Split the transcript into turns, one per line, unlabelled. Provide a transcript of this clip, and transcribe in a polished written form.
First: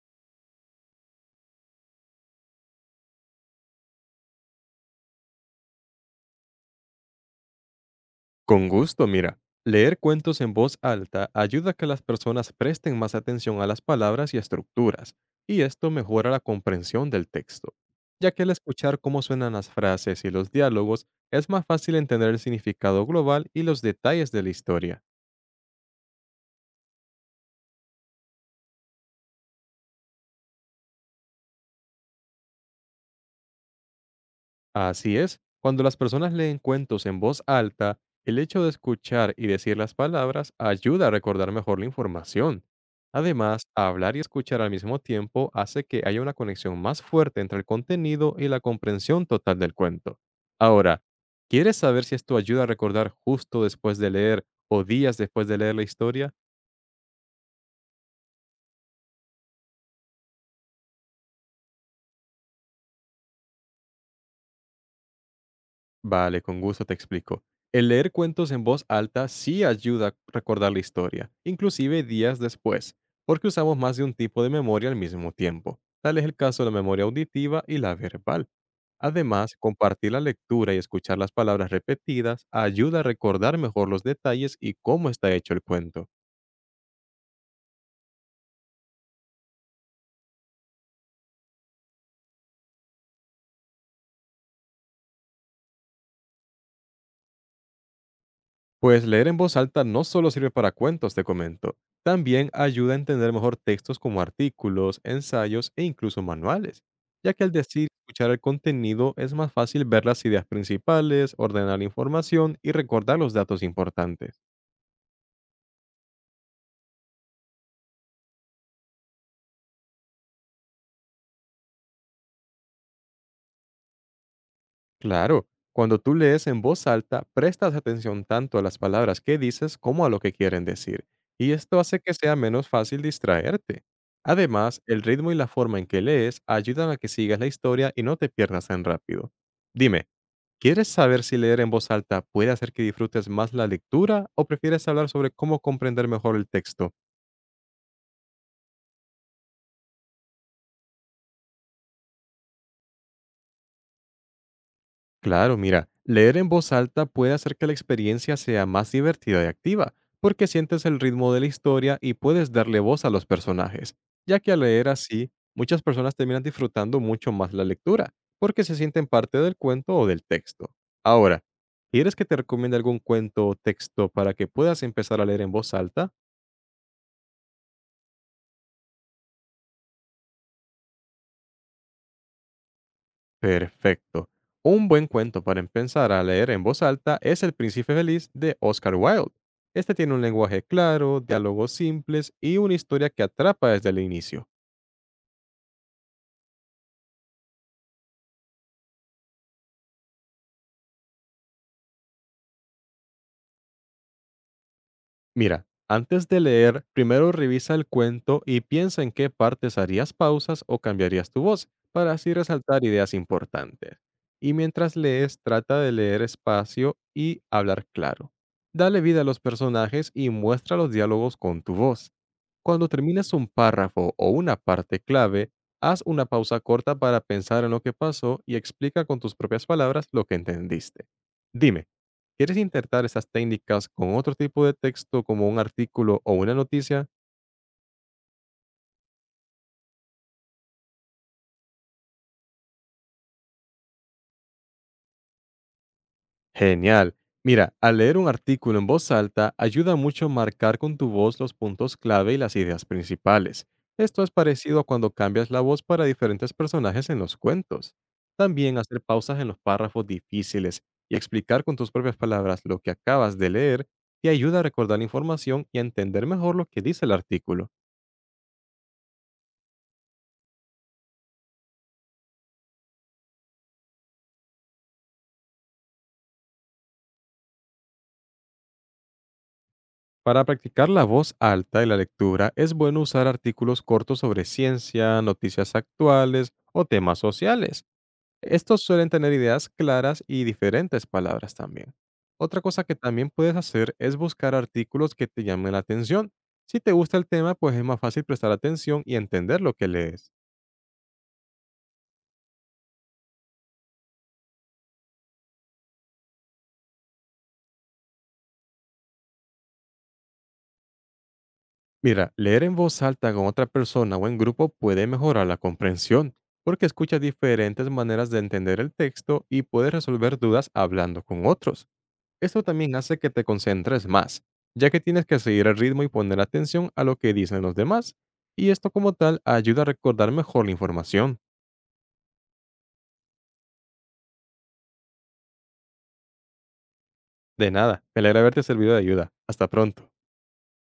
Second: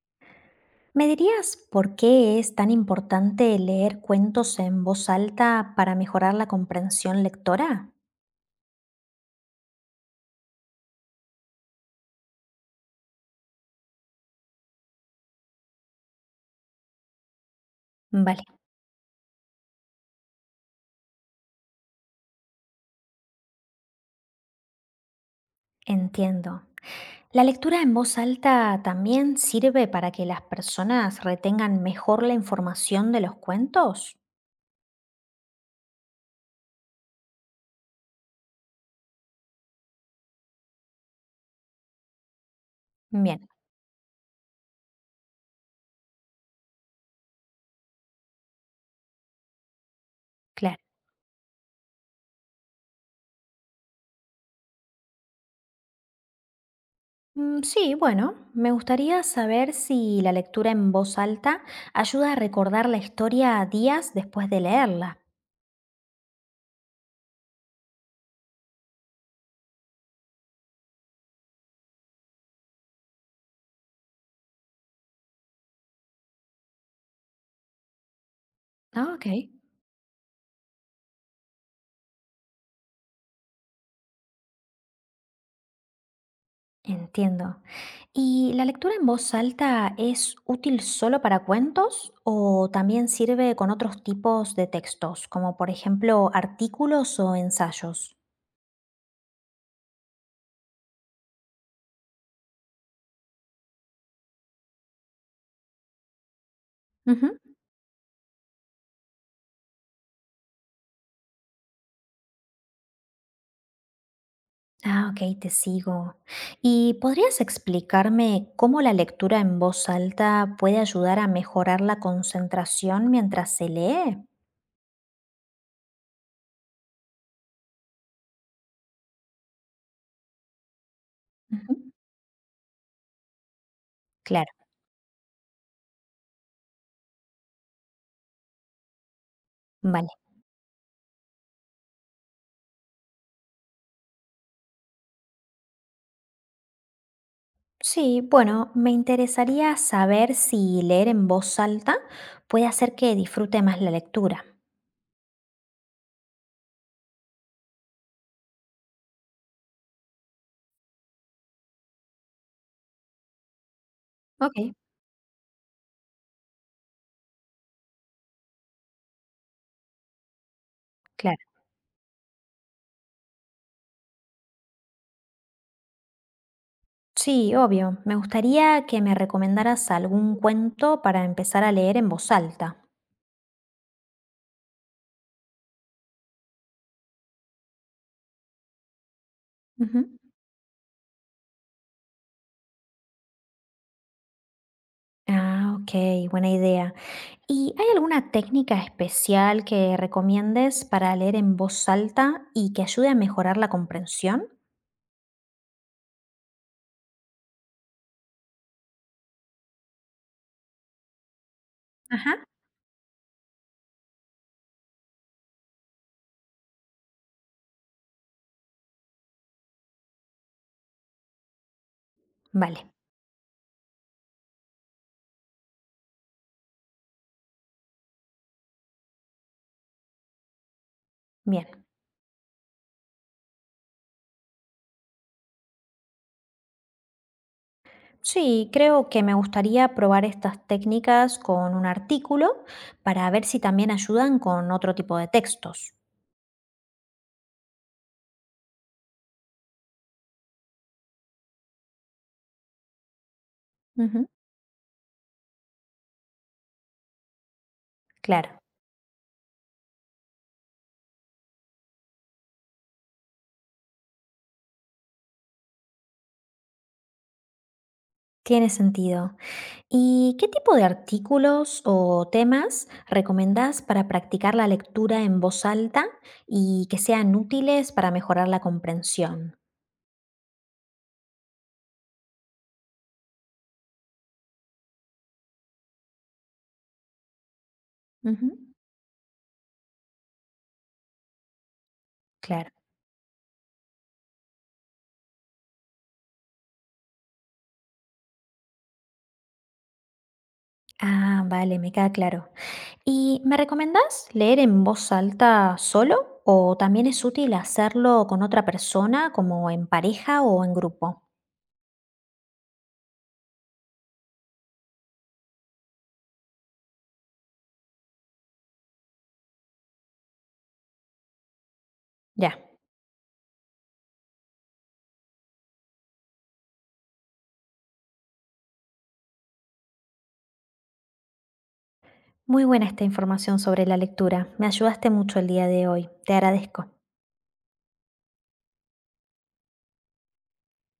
¿Me dirías por qué es tan importante leer cuentos en voz alta para mejorar la comprensión lectora?
Con gusto, mira. Leer cuentos en voz alta ayuda a que las personas presten más atención a las palabras y estructuras, y esto mejora la comprensión del texto, ya que
Vale,
al escuchar cómo suenan las frases y los diálogos es más fácil entender el significado global y los detalles de la historia.
entiendo. La lectura en voz alta también sirve para que las personas retengan mejor la información de los cuentos.
Así es, cuando las personas leen cuentos en voz alta, el hecho de escuchar y decir las palabras ayuda a recordar mejor la información.
Bien,
Además, hablar y escuchar al mismo tiempo hace que haya una conexión más fuerte entre el contenido y la comprensión total del cuento.
claro.
Ahora, ¿quieres saber si esto ayuda a recordar justo después de leer o días después de leer la historia?
Sí, bueno, me gustaría saber si la lectura en voz alta ayuda a recordar la historia días después de leerla.
Vale, con gusto te explico. El leer cuentos en voz alta sí ayuda a recordar la historia, inclusive días después, porque usamos más de un tipo de memoria al mismo tiempo. Tal es el caso de la memoria auditiva y la verbal.
Ah, ok.
Además, compartir la lectura y escuchar las palabras repetidas ayuda a recordar mejor los detalles y cómo está hecho el cuento.
Entiendo. ¿Y la lectura en voz alta es útil solo para cuentos o también sirve con otros tipos de textos, como por ejemplo artículos o ensayos?
Pues leer en voz alta no solo sirve para cuentos, te comento, también ayuda a entender mejor textos como artículos, ensayos e incluso manuales, ya
Ujú.
que al decir y escuchar el contenido es más fácil ver las ideas principales, ordenar la información y recordar los datos importantes.
Ah, ok, te sigo. ¿Y podrías explicarme cómo la lectura en voz alta puede ayudar a mejorar la concentración mientras se lee?
Claro, cuando tú lees en voz alta, prestas atención tanto a las palabras que dices como a lo que quieren decir, y esto
Ujú.
hace que sea menos fácil distraerte.
Claro,
Además, el ritmo y la forma en que lees ayudan a que sigas la historia y no te pierdas tan rápido. Dime,
vale.
¿quieres saber si leer en voz alta puede hacer que disfrutes más la lectura o prefieres hablar sobre cómo comprender mejor el texto?
Sí, bueno, me interesaría saber si leer en voz alta puede hacer que disfrute más la lectura.
Claro, mira, leer en voz alta puede hacer que la experiencia sea más divertida y activa, porque sientes el ritmo de la historia y puedes darle voz a los personajes, ya que al
Ok.
leer así, muchas personas terminan disfrutando mucho más la lectura, porque se sienten parte del cuento o del texto. Ahora,
Claro.
¿quieres que te recomiende algún cuento o texto para que puedas empezar a leer en voz alta?
Sí, obvio. Me gustaría que me recomendaras algún cuento para empezar a leer en voz alta.
Perfecto. Un buen cuento para empezar a leer en voz alta es El Príncipe Feliz de Oscar Wilde. Este
Ujú.
tiene un lenguaje claro, diálogos simples y una historia que atrapa desde el inicio.
Ah, ok, buena idea. ¿Y hay alguna técnica especial que recomiendes para leer en voz alta y que ayude a mejorar la comprensión?
Mira, antes de leer, primero revisa el cuento y piensa en qué partes harías pausas o cambiarías tu voz para así
Ajá.
resaltar ideas importantes. Y mientras lees, trata de leer espacio y hablar claro. Dale vida a los personajes y muestra los diálogos con tu voz.
Vale,
Cuando termines un párrafo o una parte clave, haz una pausa corta para pensar en lo que pasó y explica con tus propias palabras lo que entendiste.
bien.
Dime, ¿quieres intentar esas técnicas con otro tipo de texto como un artículo o una noticia?
Sí, creo que me gustaría probar estas técnicas con un artículo para ver si también ayudan con otro tipo de textos.
Genial. Mira, al leer un artículo en voz alta ayuda mucho marcar con tu voz los puntos clave y las ideas principales. Esto
Ujú,
es parecido a cuando cambias la voz para diferentes personajes en los cuentos.
claro,
También hacer pausas en los párrafos difíciles y explicar con tus propias palabras lo que acabas de leer te ayuda a recordar la información y a entender mejor lo que dice el artículo.
tiene sentido. ¿Y qué tipo de artículos o temas recomendás para practicar la lectura en voz alta y que sean útiles para mejorar la comprensión?
Para practicar la voz alta y la lectura es bueno usar artículos cortos sobre ciencia, noticias actuales o temas sociales.
Ujú,
Estos suelen tener ideas claras y diferentes palabras también. Otra
claro.
cosa que también puedes hacer es buscar artículos que te llamen la atención. Si te gusta el tema, pues es más fácil prestar atención y entender lo que lees.
Ah, vale, me queda claro. ¿Y me recomendás leer en voz alta solo o también es útil hacerlo con otra persona, como en pareja o en grupo?
Mira, leer en voz alta con otra persona o en grupo puede mejorar la comprensión, porque escuchas diferentes maneras de entender el texto y puedes resolver dudas hablando con otros.
Ya,
Esto también hace que te concentres más, ya que tienes que seguir el ritmo y poner atención a lo que dicen los demás, y esto como tal ayuda a recordar mejor la información.
muy buena esta información sobre la lectura. Me ayudaste mucho el día de hoy. Te agradezco.
De nada, me alegra haberte servido de ayuda. Hasta pronto.